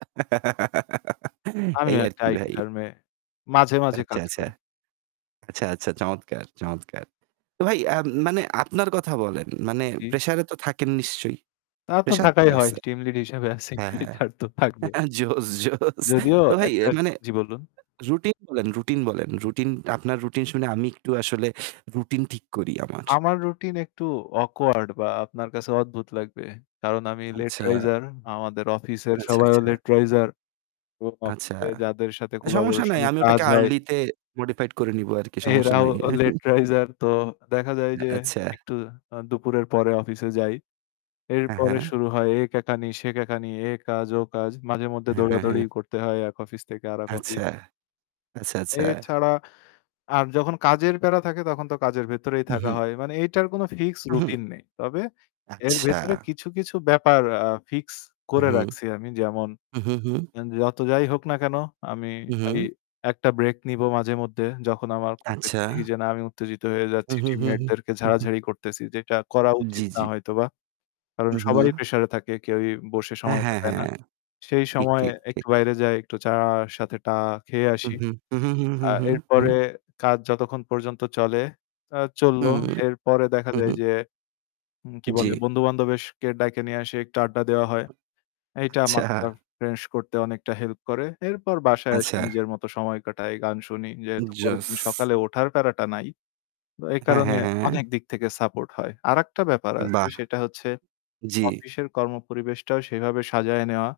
এই আমিও আর একটা কি IT ভাই। ফার্মে মাঝে, মাঝে আচ্ছা, কাজ আচ্ছা। করি। আচ্ছা, আচ্ছা, চমৎকার, চমৎকার। তো ভাই, আম মানে আপনার কথা বলেন। মানে জি। pressure এ তো থাকেন নিশ্চয়ই। তা তো pressure তো থাকাই হয়। আছে। Team lead হিসেবে আছি, হ্যাঁ, হ্যাঁ। [unintelligible] তো থাকবে। জোস, জোস যদিও তো ভাই এ একটা মানে জি বলুন। routine বলেন, routine বলেন। Routine আপনার routine শুনে আমি একটু আসলে routine ঠিক করি আমার। আমার routine একটু awkward বা আপনার কাছে অদ্ভুত লাগবে। কারণ আমি late আচ্ছা, riser আমাদের অফিসের আচ্ছা, সবাইও আচ্ছা। late riser এবং আচ্ছা, অফিসে যাদের সাথে সমস্যা নাই। collaboration-এ আমি কাজ ওটাকে হয় early তে modified করে নিব আর কি। সমস্যা এরাও নাই। late riser তো দেখা যায় যে আচ্ছা। একটু আ দুপুরের পরে অফিসে যাই। হ্যাঁ, এরপরে হ্যাঁ। শুরু হয় এ কেকানি, সে কেকানি, এ কাজ, ও কাজ। মাঝেমধ্যে হ্যাঁ, হ্যাঁ, দৌড়াদৌড়ি হ্যাঁ। করতে হয় এক অফিস থেকে আরেক অফিস। আচ্ছা, আচ্ছা, এ আচ্ছা। ছাড়া আর যখন কাজের প্যারা থাকে তখন তো কাজের ভেতরেই থাকা উ-হুম। হয়। মানে এইটার কোন fixed উ-হুম। routine নেই। তবে এর ভেতরে আচ্ছা। কিছু, কিছু ব্যাপার আ fixed করে হুম। রাখছি আমি। যেমন হুম, হুম, হুম। যত যাই হোক না কেন আমি এই উ-হুম। একটা break নিব মাঝেমধ্যে। যখন আমার খুব বেশি আচ্ছা। দেখি যে না আমি উত্তেজিত হয়ে যাচ্ছি, হুম, হুম, team হু, হুম। mate-দেরকে হু, হুম। ঝাড়াঝাড়ি করতেছি, যেটা করা জি, উচিত না জি। হয়তোবা। কারণ উ, সবাই হুম। pressure-এ থাকে, কেউই বসে হ্যাঁ, সময় হ্যাঁ, কাটায় না। হ্যাঁ। সেই ঠিক, সময়ে ঠিক, ঠিক। একটু বাইরে যাই, একটু চায়ের সাথে টা খেয়ে হুম, আসি। হুম, হুম, হুম। আর হুম। এরপরে হুম। কাজ যতক্ষণ পর্যন্ত চলে, আ চলল। হুম, এরপরে দেখা হুম, যায় হুম। যে, উম কি বলে জি। বন্ধু-বান্ধবদেরকে ডাইকা নিয়ে আসি, একটা আড্ডা দেওয়া হয়। এইটা আচ্ছা মাথাটা fresh করতে অনেকটা help করে। এরপর বাসায় আসি, আচ্ছা। নিজের মতো সময় কাটাই, গান শুনি। যেহেতু পরের জোস। দিন সকালে ওঠার প্যারাটা নাই, এই হ্যাঁ, কারণে হ্যাঁ, হ্যাঁ। অনেক দিক থেকে support হয়। আরেকটা ব্যাপার আছে বাহ! সেটা হচ্ছে জি। অফিসের কর্ম পরিবেশটাও সেইভাবে সাজায় নেওয়া।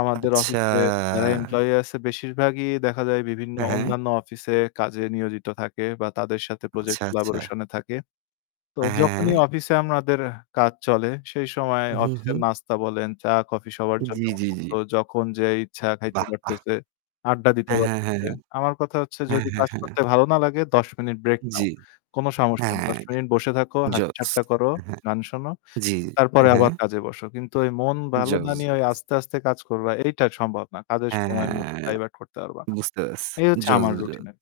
আমাদের আচ্ছা। অফিসে যারা employee আছে বেশিরভাগই দেখা যায় বিভিন্ন অ্যা হ্যাঁ। অন্যান্য অফিসে কাজে নিয়োজিত থাকে বা তাদের সাথে project আচ্ছা, আচ্ছা। collaboration এ থাকে। তো যখনই হ্যাঁ। অফিসে আমাদের কাজ চলে, সেই সময় উ-হুম, অফিসের হুম। নাস্তা বলেন, চা, কফি সবার জন্য জি, জি, উন্মুক্ত। জি। যখন যে ইচ্ছা খাইতে বাহ, বাহ। পারতেছে, আড্ডা দিতে হ্যাঁ, হ্যাঁ, হ্যাঁ। পারতেছে। আমার কথা হচ্ছে হ্যাঁ, যদি হ্যাঁ, কাজ হ্যাঁ। করতে ভালো না লাগে ১০ মিনিট break নাও, জি। কোন সমস্যা নাই। হ্যাঁ। ১০ মিনিট বসে থাকো, জোস। হাসিঠাট্টা করো, হ্যাঁ। গান শোনো জি। তারপরে অ্যা হ্যাঁ। আবার কাজে বসো। কিন্তু ওই মন জোস। ভালো না নিয়ে জোস। আস্তে, আস্তে কাজ করবা এইটা সম্ভব না। কাজের হ্যাঁ, সময় মতো হ্যাঁ। ডাইভার্ট করতে পারবা না। বুঝতে পারছি। এই হচ্ছে জোস, আমার জোস। routine আর কি।